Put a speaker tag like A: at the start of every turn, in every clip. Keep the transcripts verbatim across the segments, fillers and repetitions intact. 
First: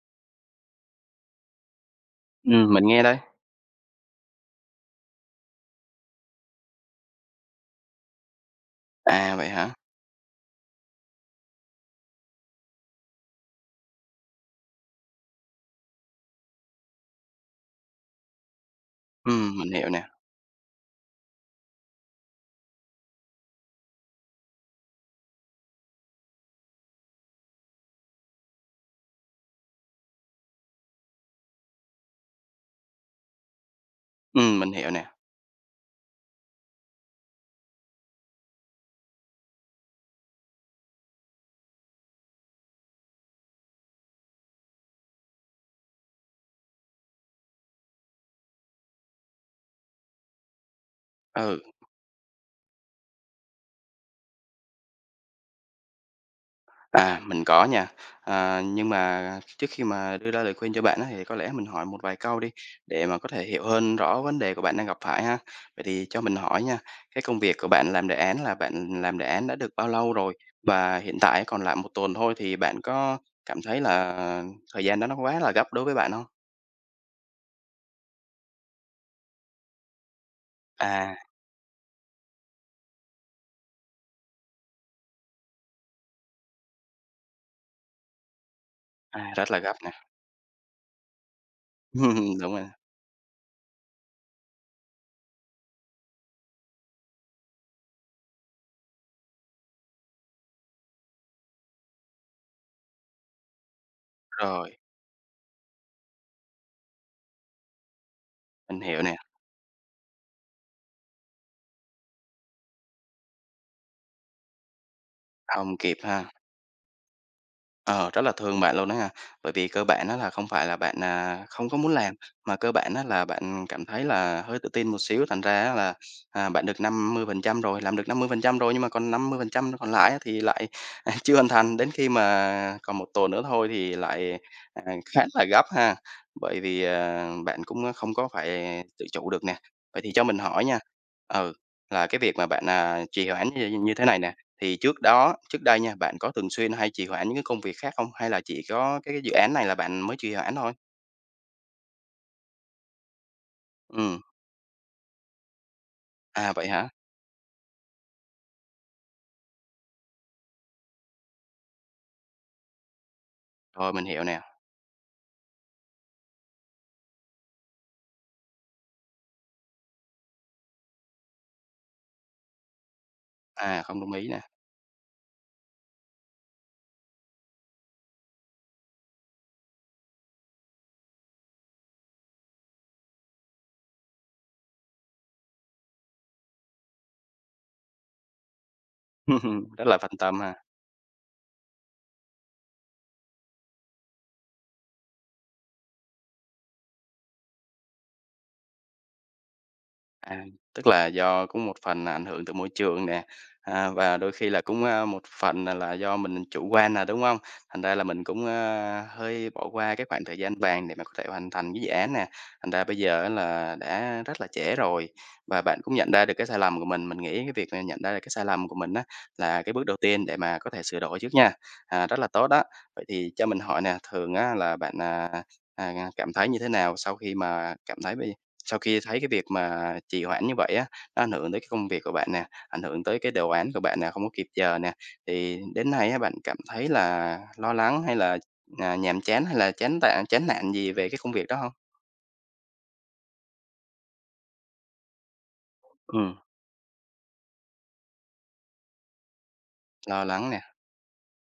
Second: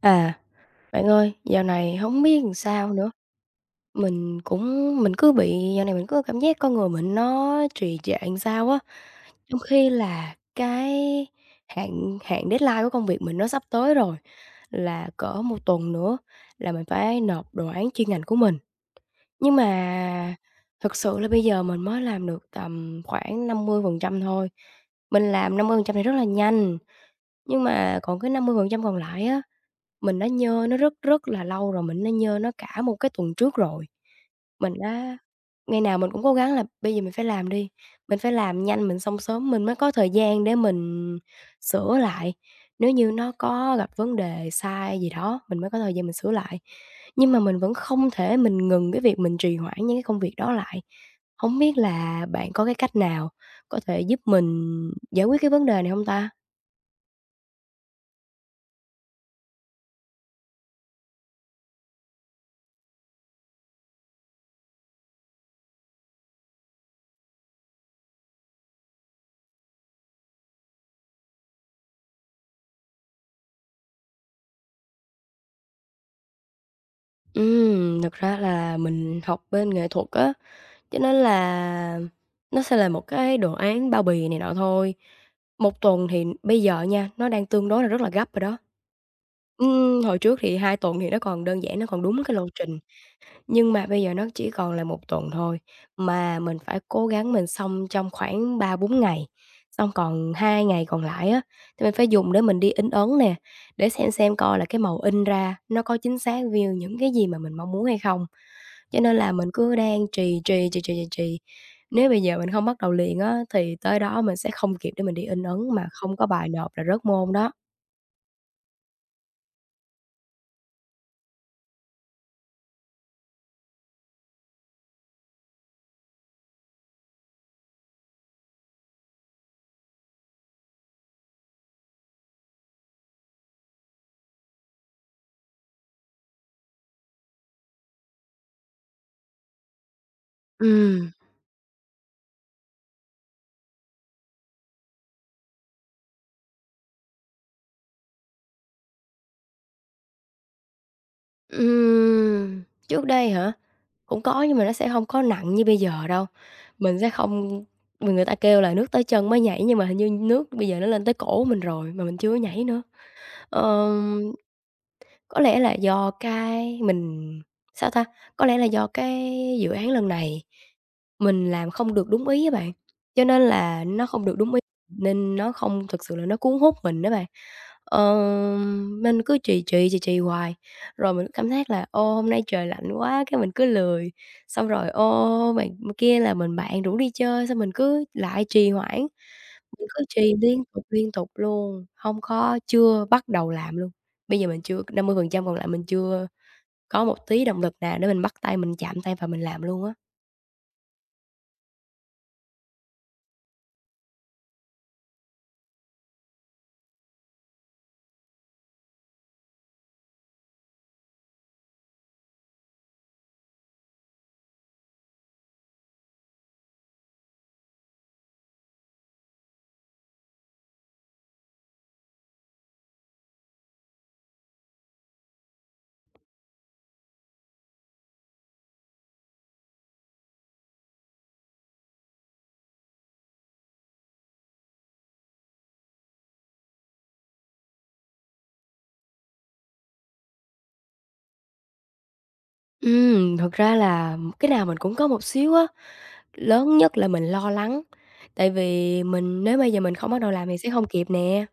A: À, bạn ơi, dạo này không biết làm
B: Ừm, mình
A: sao
B: nghe
A: nữa.
B: đây.
A: Mình cũng mình cứ bị dạo này mình cứ cảm giác con người mình nó trì trệ làm sao á,
B: À, vậy
A: trong
B: hả?
A: khi là cái hạn hạn deadline của công việc mình nó sắp tới rồi, là cỡ một tuần nữa là mình phải nộp đồ án chuyên ngành của mình. Nhưng
B: Ừm, mình hiểu nè.
A: mà thực sự là bây giờ mình mới làm được tầm khoảng năm mươi phần trăm thôi. Mình làm năm mươi phần trăm này rất là nhanh, nhưng mà còn cái năm mươi phần trăm còn lại á mình nó nhơ nó rất rất là lâu rồi, mình nó nhơ nó cả một cái tuần trước rồi.
B: Ừm, mình
A: Mình
B: hiểu nè.
A: đã ngày nào mình cũng cố gắng là "Bây giờ mình phải làm đi, mình phải làm nhanh, mình xong sớm mình mới có thời gian để mình sửa lại. Nếu như nó có gặp vấn đề sai gì đó, mình mới có thời gian mình sửa lại." Nhưng mà mình vẫn không thể mình ngừng cái việc mình trì hoãn những cái công việc đó lại. Không
B: Ừ,
A: biết là bạn có cái cách nào có thể giúp mình giải quyết cái vấn đề này không ta?
B: à, mình có nha. À, nhưng mà trước khi mà đưa ra lời khuyên cho bạn á, thì có lẽ mình hỏi một vài câu đi, để mà có thể hiểu hơn rõ vấn đề của bạn đang gặp phải ha. Vậy thì cho mình hỏi nha, cái công việc của bạn làm đề án là bạn làm đề án đã được bao lâu rồi? Và hiện tại còn lại một tuần thôi thì bạn có cảm thấy là thời gian đó nó quá là gấp đối với bạn không?
A: Ừm, thực ra là mình học bên nghệ thuật á, cho
B: À,
A: nên là nó sẽ là một cái đồ án bao bì này nọ thôi. Một tuần thì bây giờ nha, nó đang tương đối là rất là gấp rồi đó.
B: à, rất là gấp nè.
A: Ừm, hồi trước thì hai tuần thì nó còn đơn giản, nó còn đúng cái lộ
B: Đúng rồi,
A: trình. Nhưng mà bây giờ nó chỉ còn là một tuần thôi, mà mình phải cố gắng mình xong trong khoảng ba bốn ngày, xong còn hai ngày còn lại á, thì mình phải dùng để mình đi in ấn nè, để xem xem coi là
B: rồi,
A: cái màu in ra nó có chính xác view những cái gì mà mình mong muốn hay không.
B: mình
A: Cho
B: hiểu
A: nên
B: nè,
A: là mình cứ đang trì, trì, trì, trì, trì, trì. Nếu bây giờ mình không bắt đầu liền á, thì tới đó mình sẽ không kịp để mình đi in ấn
B: không
A: mà
B: kịp
A: không có
B: ha.
A: bài nộp là rớt môn đó.
B: Ờ, rất là thương bạn luôn đó nha. Bởi vì cơ bản á là không phải là bạn, à, không có muốn làm, mà cơ bản á là bạn cảm thấy là hơi tự tin một xíu, thành ra á là, à, bạn được năm mươi phần trăm rồi, làm được năm mươi phần trăm rồi, nhưng mà còn năm mươi phần trăm còn lại á thì lại, chưa hoàn thành. Đến khi mà còn một tuần nữa thôi thì lại, à, khá là gấp ha, bởi vì, à, bạn cũng không có phải tự chủ được nè. Vậy thì cho mình hỏi nha,
A: Ừm,
B: ừ, là cái việc mà bạn, à, trì hoãn như như thế này nè thì trước đó trước đây nha, bạn có thường xuyên hay trì hoãn những cái công việc khác không? Hay là chỉ có cái cái dự án này là bạn mới trì hoãn thôi?
A: ừm. Trước đây hả?
B: Ừ,
A: Cũng có nhưng mà nó sẽ hông có nặng như bây giờ đâu.
B: à, vậy hả?
A: Mình sẽ không vì người ta kêu là nước tới chân mới nhảy, nhưng mà hình như nước bây giờ nó lên tới cổ mình rồi mà mình chưa có nhảy nữa.
B: Rồi, mình
A: Ờm,
B: hiểu nè,
A: có lẽ là do cái mình sao ta? Có lẽ là do cái dự án lần này mình làm không được đúng ý á bạn, cho nên
B: à,
A: là
B: không
A: nó
B: đồng
A: không
B: ý
A: được
B: nè.
A: đúng ý, nên nó không thực sự là nó cuốn hút mình á bạn. Ờm, mình cứ trì trì, trì trì hoài, rồi mình cứ cảm giác là "Ô, hôm nay trời lạnh quá", cái mình cứ lười. Xong rồi, ô, bạn kia là mình bạn rủ đi chơi, xong mình cứ lại trì hoãn,
B: Rất
A: mình
B: là
A: cứ
B: phân
A: trì
B: tâm ha.
A: liên tục, liên tục luôn, hông có chưa bắt đầu làm luôn. Bây giờ mình chưa năm mươi phần trăm còn lại mình chưa có một tí động lực nào để mình bắt tay, mình chạm tay và mình làm luôn á.
B: À, tức là do cũng một phần là ảnh hưởng từ môi trường nè, à, và đôi khi là cũng, a, một phần là là do mình chủ quan nè, đúng không? Thành ra là mình cũng, a, hơi bỏ qua cái khoảng thời gian vàng để mà có thể hoàn thành cái dự án nè, thành ra bây giờ á là đã rất là trễ rồi. Và bạn cũng nhận ra được cái sai lầm của mình, mình nghĩ cái việc là nhận ra được cái sai lầm của mình á là cái bước đầu tiên để mà có thể sửa đổi trước nha, à, rất là tốt đó. Vậy thì cho mình hỏi nè, thường á là bạn, à, à, cảm thấy như thế nào sau khi mà cảm thấy bây sau khi thấy cái việc mà trì hoãn như vậy á, nó ảnh hưởng tới cái công việc của bạn nè, ảnh hưởng tới cái đồ án của bạn nè, không có kịp giờ nè, thì đến nay á, bạn cảm thấy là lo lắng hay là, à, nhàm chán hay là chán tạ chán nản gì về cái công việc đó không?
A: Ừm, thật ra là cái nào mình cũng có một xíu á,
B: Ừ,
A: lớn nhất là mình lo lắng, tại vì mình nếu bây giờ mình không bắt
B: lo
A: đầu làm
B: lắng
A: thì
B: nè,
A: sẽ không kịp nè.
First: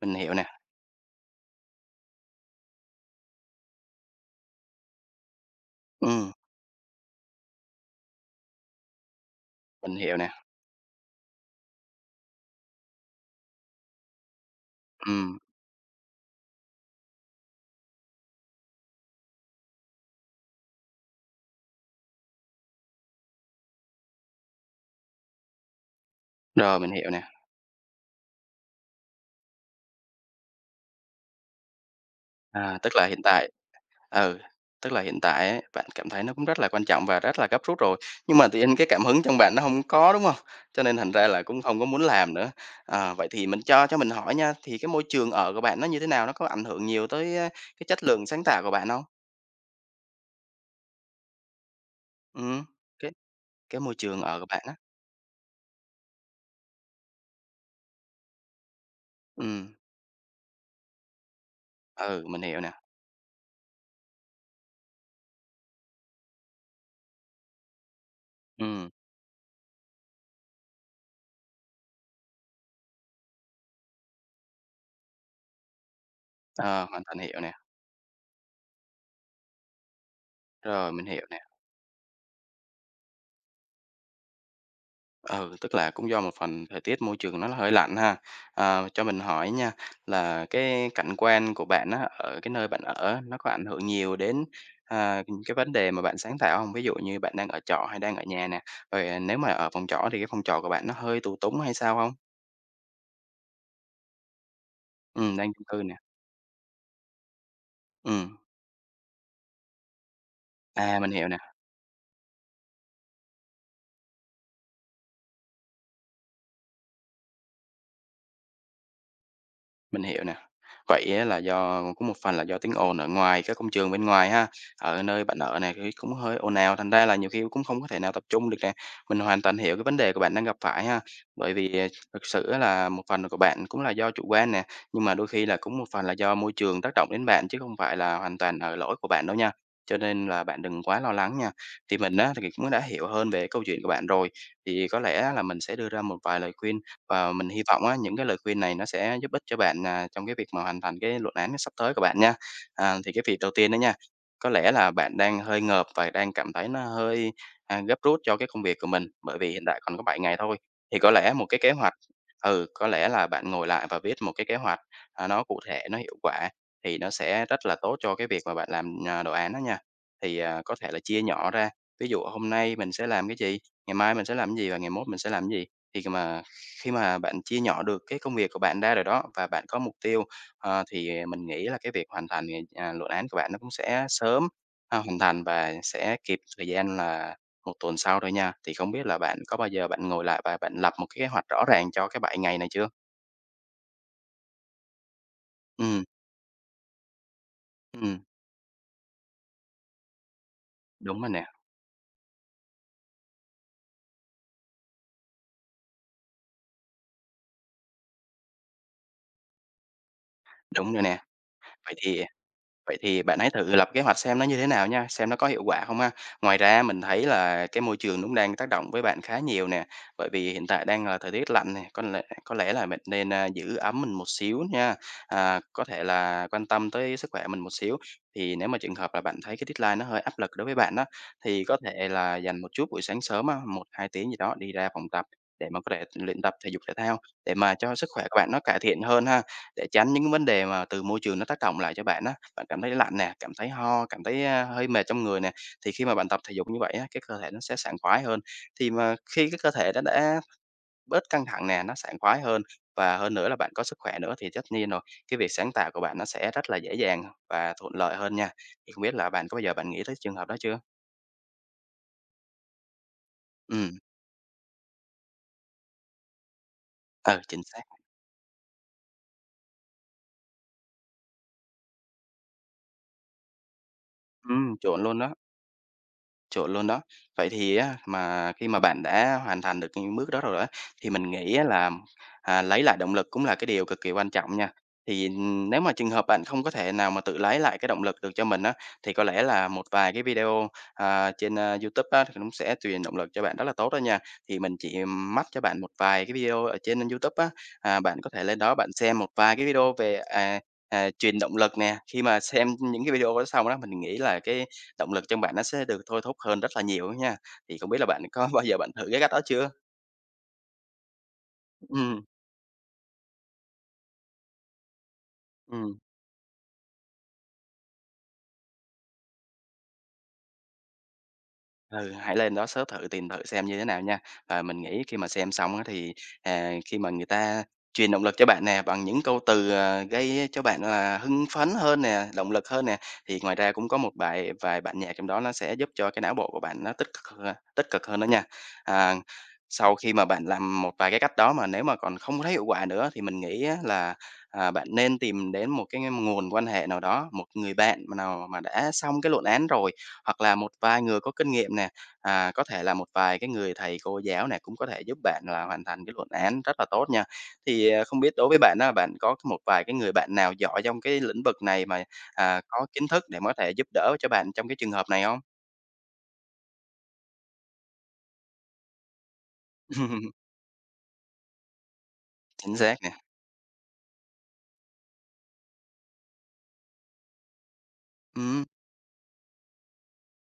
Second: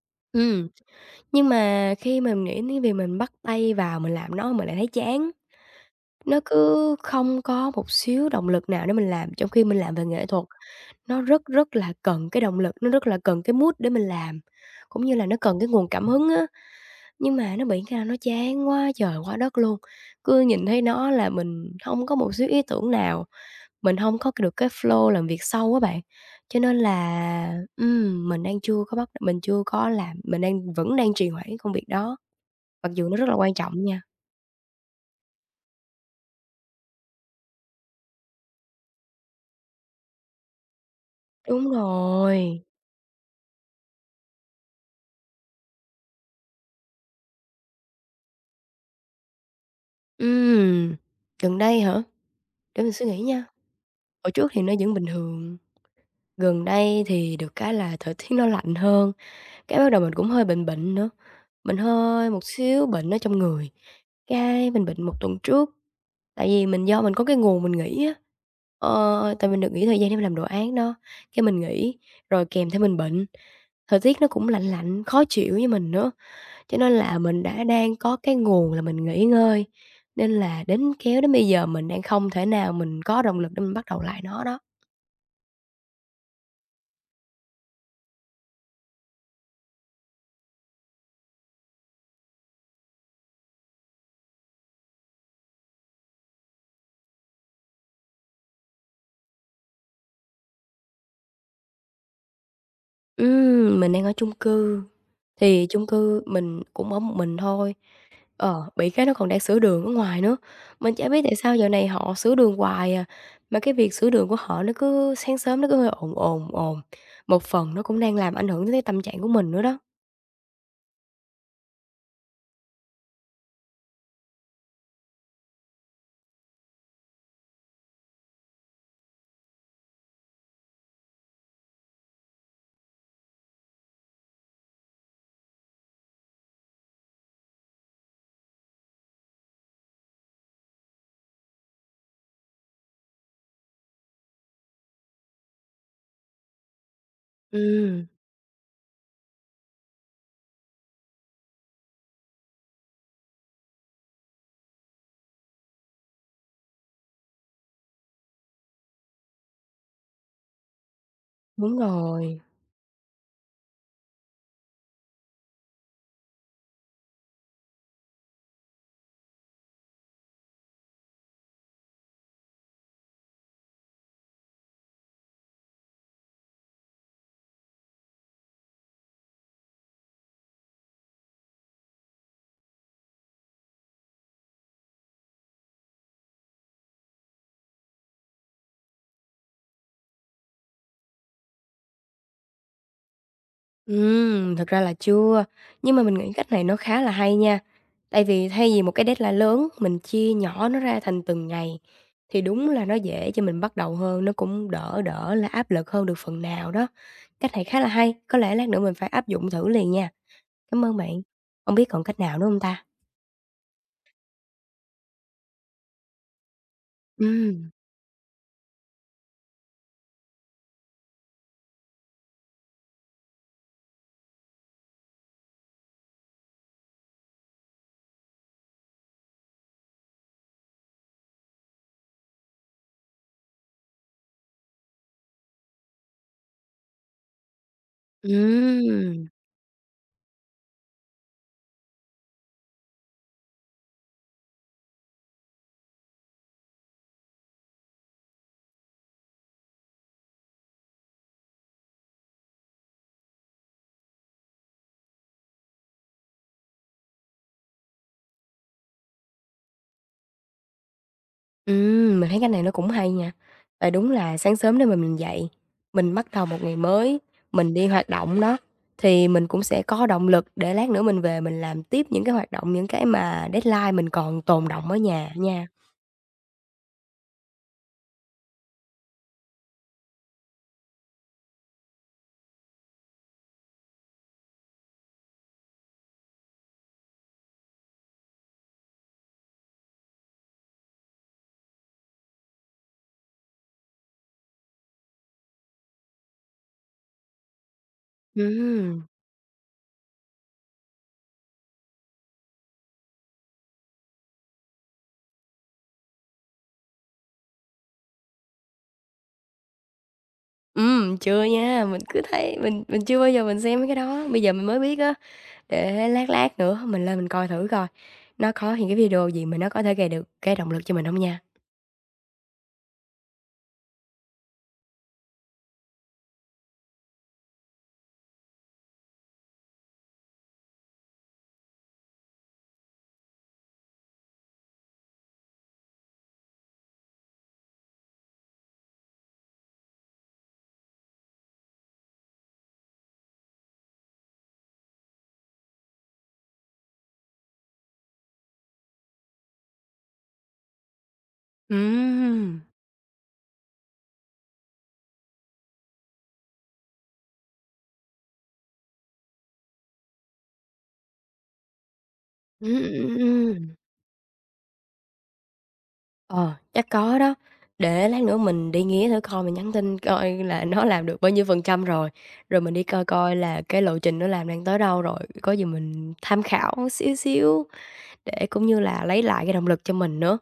B: mình hiểu nè,
A: Ừm, nhưng mà khi mà mình nghĩ đến việc mình bắt tay vào mình làm nó mình lại thấy chán.
B: ừ,
A: Nó cứ không có một xíu động lực nào để mình làm, trong khi mình làm
B: mình
A: về
B: hiểu
A: nghệ
B: nè,
A: thuật, nó rất rất là cần cái động lực, nó rất là cần cái mood để mình làm, cũng như là nó
B: ừ,
A: cần cái nguồn cảm hứng á. Nhưng mà nó bị cái nào nó chán quá trời quá đất luôn, cứ nhìn thấy nó là mình không có một xíu ý tưởng nào, mình không có được cái flow làm việc sâu á bạn. Cho nên
B: rồi, mình hiểu nè.
A: là, ừm, mình đang chưa có bắt mình chưa có làm, mình đang vẫn đang trì hoãn công việc đó,
B: À,
A: mặc
B: tức là
A: dù nó
B: hiện
A: rất là
B: tại.
A: quan trọng nha.
B: Ừ, tức là hiện tại ấy, bạn cảm thấy nó cũng rất là quan trọng và rất là gấp rút rồi, nhưng mà tự nhiên cái cảm hứng trong bạn nó không có, đúng không? Cho nên thành ra là cũng
A: Đúng
B: không có muốn làm nữa.
A: rồi.
B: Ờ, vậy thì mình cho cho mình hỏi nha, thì cái môi trường ở của bạn nó như thế nào? Nó có ảnh hưởng nhiều tới, a, cái chất lượng sáng tạo của bạn không?
A: Ừm, Gần đây hả?
B: Ừm,
A: Để mình suy
B: cái
A: nghĩ nha.
B: cái môi trường
A: Hồi
B: ở của
A: trước thì
B: bạn
A: nó
B: á.
A: vẫn bình thường, gần đây thì được cái là thời tiết nó lạnh hơn,
B: Ừm,
A: cái bắt đầu mình cũng hơi bệnh bệnh nữa, mình
B: ừ,
A: hơi
B: mình
A: một
B: hiểu nè.
A: xíu bệnh ở trong người. Cái mình bệnh một tuần trước, tại vì mình do mình có cái nguồn mình nghỉ á,
B: Ừm,
A: ờ, tại mình được nghỉ thời gian để mình làm đồ án đó, cái mình nghỉ, rồi kèm theo mình bệnh. Thời tiết nó cũng lạnh lạnh, khó chịu với mình nữa. Cho
B: ờ,
A: nên
B: hoàn toàn
A: là
B: hiểu
A: mình
B: nè,
A: đã đang có cái nguồn là mình nghỉ ngơi, nên là
B: rồi,
A: đến
B: mình
A: kéo
B: hiểu.
A: đến bây giờ mình đang không thể nào mình có động lực để mình bắt đầu lại nó đó.
B: Ừ, tức là cũng do một phần thời tiết môi trường nó hơi lạnh ha. À, cho mình hỏi nha, là cái cảnh quan của bạn á, ở cái nơi bạn ở nó có ảnh hưởng nhiều đến, à, cái vấn đề mà bạn sáng tạo không? Ví dụ như bạn đang ở trọ hay đang ở nhà nè, rồi à, nếu mà ở phòng trọ thì cái phòng trọ của bạn nó hơi tù túng hay sao không?
A: Ừm, mình đang ở chung cư,
B: Ừ, đang chung
A: thì
B: cư
A: chung
B: nè.
A: cư mình cũng ở một mình thôi,
B: Ừ,
A: ờ, bị cái nó còn đang sửa đường ở ngoài nữa. Mình
B: à,
A: chả
B: mình
A: biết
B: hiểu
A: tại
B: nè.
A: sao giờ này họ sửa đường hoài à, mà cái việc sửa đường của họ nó cứ sáng sớm nó cứ hơi ồn ồn, ồn, một phần nó cũng đang làm ảnh hưởng tới cái tâm trạng của mình nữa đó.
B: Mình hiểu nè. Vậy á là do có một phần là do tiếng ồn ở ngoài các công trường bên ngoài ha, ở nơi bạn ở này thì cũng hơi ồn ào, thành ra là nhiều khi cũng không có thể nào tập trung được nè. Mình hoàn toàn hiểu cái vấn đề của bạn đang gặp phải ha, bởi vì, à, thực sự á là một phần của bạn cũng là do chủ quan nè, nhưng mà đôi khi là cũng một phần là do môi trường tác động đến bạn chứ không phải là hoàn toàn là lỗi của bạn đâu nha. Cho nên là bạn đừng quá lo lắng nha. Thì mình á thì cũng đã hiểu hơn về câu chuyện của bạn rồi, thì có lẽ là mình sẽ đưa ra một vài lời khuyên và mình hy vọng á,
A: Ừm,
B: những cái lời khuyên này nó sẽ giúp ích cho bạn, à, trong cái việc mà hoàn thành cái luận án sắp tới của bạn nha. À, thì cái việc đầu tiên đó nha, có lẽ là bạn đang hơi ngợp và đang cảm thấy nó hơi, à, gấp rút cho cái công việc của mình, bởi vì hiện tại còn có bảy ngày thôi. Thì có lẽ một cái kế
A: đúng
B: hoạch,
A: rồi.
B: ừ, có lẽ là bạn ngồi lại và viết một cái kế hoạch, à, nó cụ thể, nó hiệu quả thì nó sẽ rất là tốt cho cái việc mà bạn làm, à, đồ án đó nha. Thì, à, có thể là chia nhỏ ra, ví dụ hôm nay mình sẽ làm cái gì, ngày mai mình sẽ làm cái gì và ngày mốt mình sẽ làm cái gì. Thì mà khi mà bạn chia nhỏ được cái công việc của bạn ra rồi đó và bạn có mục tiêu, ờ, thì mình nghĩ là cái việc hoàn thành, thì, à, luận án của bạn nó cũng sẽ sớm, a, hoàn thành và sẽ kịp thời gian là một tuần sau thôi nha. Thì không biết là bạn có bao giờ bạn ngồi lại và bạn lập một cái kế hoạch rõ ràng cho cái bảy ngày này chưa?
A: Ừm, thực ra là chưa, nhưng mà
B: Ừ,
A: mình nghĩ cách này nó khá là hay nha.
B: ừm,
A: Tại vì thay vì một cái deadline lớn, mình chia nhỏ nó ra
B: đúng
A: thành
B: rồi nè,
A: từng ngày, thì đúng là nó dễ cho mình bắt đầu hơn, nó cũng đỡ đỡ là áp lực hơn được phần nào đó. Cách này khá là hay, có lẽ lát nữa mình phải áp dụng thử liền nha. Cảm
B: đúng
A: ơn
B: rồi nè.
A: bạn. Không biết
B: Vậy
A: còn cách
B: thì
A: nào nữa không ta?
B: Vậy thì bạn hãy thử lập kế hoạch xem nó như thế nào nha, xem nó có hiệu quả không ha. Ngoài ra mình thấy là
A: Ừm,
B: cái môi trường nó cũng đang tác động với bạn khá nhiều nè, bởi vì hiện tại đang là thời tiết lạnh nè, có lẽ có lẽ là mình nên, a, giữ ấm mình một xíu nha, à, có thể là quan tâm tới sức khỏe mình một xíu. Thì nếu mà trường hợp là bạn thấy cái deadline nó hơi áp lực đối với bạn đó, thì có thể là dành một chút buổi sáng sớm á, một hai tiếng gì đó đi ra phòng tập để mà có thể luyện tập thể dục thể thao, để mà cho sức khỏe của bạn nó cải thiện
A: ừm.
B: hơn ha. Để tránh những cái vấn đề mà từ môi trường nó tác động lại cho bạn á, bạn cảm thấy lạnh nè, cảm thấy ho, cảm thấy, a, hơi mệt trong người nè, thì khi mà bạn tập thể dục như vậy á, cái cơ thể nó sẽ sảng khoái hơn. Thì mà khi cái cơ thể đã đã bớt căng thẳng nè, nó sảng khoái hơn và hơn nữa là bạn có sức khỏe nữa thì tất nhiên rồi, cái việc sáng tạo của bạn nó sẽ rất là dễ dàng và thuận lợi hơn nha. Thì không biết là bạn có bao giờ bạn nghĩ tới trường hợp đó chưa?
A: Ừm, mình thấy cái này nó cũng hay nha. Tại
B: Ừ,
A: đúng là sáng sớm nếu mà mình dậy, mình bắt đầu một ngày mới,
B: ờ, chính
A: mình
B: xác.
A: đi hoạt động đó, thì mình cũng sẽ có động lực để lát nữa mình về mình làm tiếp những cái hoạt động, những cái mà deadline mình còn tồn
B: Ừm,
A: đọng ở
B: chuẩn luôn
A: nhà
B: đó.
A: nha.
B: Chuẩn luôn đó. Vậy thì á, mà khi mà bạn đã hoàn thành được những bước đó rồi á, thì mình nghĩ á là, à, lấy lại động lực cũng là cái điều cực kỳ quan trọng nha. Thì, nếu mà trường hợp bạn không có thể nào mà tự lấy lại cái động lực được cho mình á, thì có lẽ là một vài cái video, à, trên, a, YouTube á, thì nó cũng sẽ truyền động lực cho bạn rất là tốt đó nha. Thì mình chỉ mách cho bạn một vài cái video ở trên YouTube á, à, bạn có thể lên đó bạn
A: Ừm,
B: xem một vài cái video về, à, à, truyền động lực nè. Khi mà xem những cái video đó xong đó, mình nghĩ là cái động lực trong bạn nó sẽ được thôi thúc hơn rất là nhiều nha. Thì không biết là bạn có bao giờ bạn thử cái cách đó chưa?
A: ừm, chưa nha, mình cứ
B: Ừm,
A: thấy mình mình chưa bao giờ mình xem mấy cái đó, bây giờ mình mới biết á,
B: ừm.
A: để lát lát nữa mình lên mình coi thử coi nó có những cái video gì mà nó có thể gây được cái động lực cho mình không nha.
B: Ừ, hãy lên đó search thử, tìm thử xem như thế nào nha. Và mình nghĩ khi mà xem xong á thì, à, khi mà người ta truyền động lực cho bạn nè, bằng những câu từ, ờ, gây cho bạn là hưng phấn hơn nè, động lực hơn nè, thì ngoài ra cũng có một bài vài bản nhạc trong đó nó sẽ giúp cho cái não bộ của bạn nó tích cực h tích cực hơn đó nha. À, sau khi mà bạn làm một vài cái cách đó mà nếu mà còn không thấy hiệu quả nữa thì mình nghĩ á là, à, bạn nên tìm đến một cái nguồn quan hệ nào đó, một người bạn mà nào mà đã xong cái luận án rồi hoặc là một vài người có kinh nghiệm nè, à,
A: Ừm.
B: có thể là một vài cái người thầy cô giáo nè, cũng có thể giúp bạn là hoàn thành cái luận án rất là tốt nha. Thì, à, không biết đối với bạn đó bạn có một vài cái người bạn nào giỏi trong cái lĩnh vực này mà, à,
A: Ừm,
B: có kiến
A: ừm,
B: thức để có thể
A: ừm.
B: giúp đỡ cho bạn trong cái trường hợp này không?
A: Ờ, chắc có đó. Để lát nữa mình đi nghía thử coi, mình nhắn tin coi là nó làm được bao nhiêu phần trăm rồi, rồi mình
B: Chính
A: đi
B: xác
A: coi
B: nè,
A: coi là cái lộ trình nó làm đang tới đâu rồi, có gì mình tham khảo xíu xíu để
B: ừm.
A: cũng như là lấy lại cái động lực cho mình nữa.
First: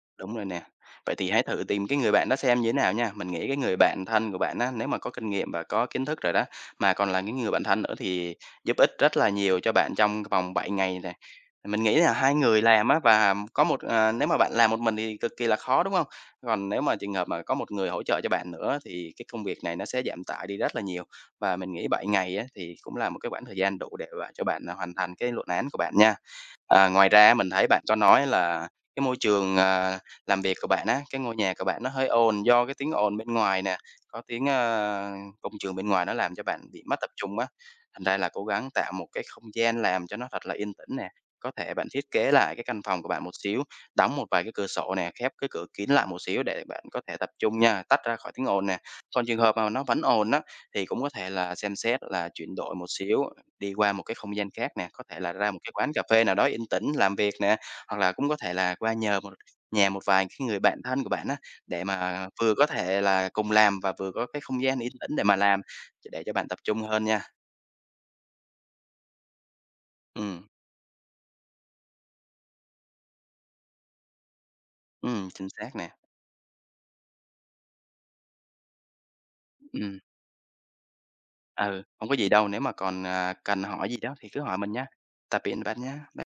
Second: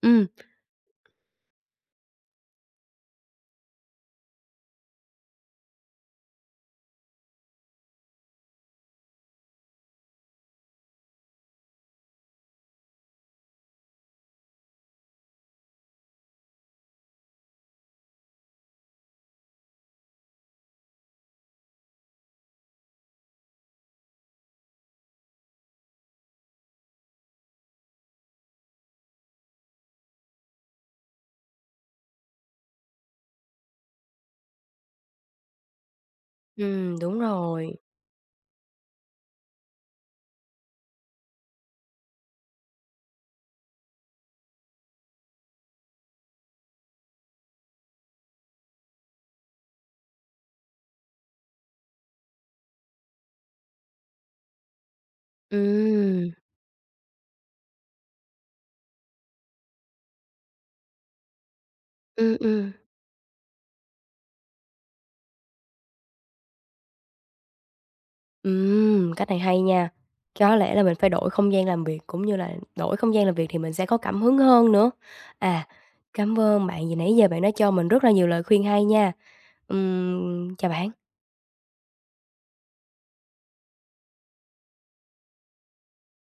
A: Ừm,
B: Đúng rồi nè. Vậy thì hãy thử tìm cái người bạn đó xem như thế nào nha. Mình nghĩ cái người bạn thân của bạn á, nếu mà có kinh nghiệm và có kiến thức rồi đó, mà còn là cái người bạn thân nữa thì giúp ích rất là nhiều cho bạn trong vòng bảy ngày này. Mình nghĩ là hai người làm á và có một à, nếu mà bạn làm một mình thì cực kỳ là khó, đúng không? Còn nếu mà trường hợp mà có một người hỗ trợ cho bạn nữa thì cái công việc này nó sẽ giảm tải đi rất là nhiều. Và mình nghĩ bảy ngày á, thì cũng là một cái khoảng thời gian đủ để mà cho bạn, à, hoàn thành cái luận án của bạn nha. Ờ, ngoài ra mình thấy bạn có nói là cái môi trường, à, làm việc của bạn á, cái ngôi nhà của bạn nó hơi ồn do cái tiếng ồn bên ngoài nè, có tiếng, ơ, công trường bên ngoài nó làm cho bạn bị mất
A: ừm,
B: tập
A: đúng
B: trung á.
A: rồi.
B: Thành ra là cố gắng tạo một cái không gian làm cho nó thật là yên tĩnh nè, có thể bạn thiết kế lại cái căn phòng của bạn một xíu, đóng một vài cái cửa sổ nè, khép cái cửa kín lại một xíu để bạn có thể tập trung nha, tách ra khỏi tiếng ồn nè. Còn trường hợp mà nó vẫn ồn á, thì cũng có thể là xem xét là chuyển đổi một xíu đi qua một cái không gian khác nè, có thể là ra một cái quán cà phê
A: Ừm,
B: nào đó yên tĩnh làm việc nè, hoặc là cũng có thể là qua nhờ một nhà một vài cái người bạn thân của bạn á, để mà
A: ừm,
B: vừa có
A: ừm,
B: thể là cùng làm và vừa có cái không gian yên tĩnh để mà làm, để cho bạn tập trung hơn nha.
A: ừm, cách này hay nha.
B: Ừ,
A: Có lẽ là mình phải đổi không gian làm việc, cũng như là đổi không gian làm việc thì mình sẽ có cảm hứng hơn nữa.
B: ừm, chính
A: À,
B: xác nè.
A: cảm ơn bạn vì nãy giờ bạn đã cho mình rất là nhiều lời khuyên hay nha.
B: Ừm,
A: Ừm, chào bạn.
B: ừ, không có gì đâu, nếu mà còn, à, cần hỏi gì đó thì cứ hỏi mình nha. Tạm biệt bạn nha.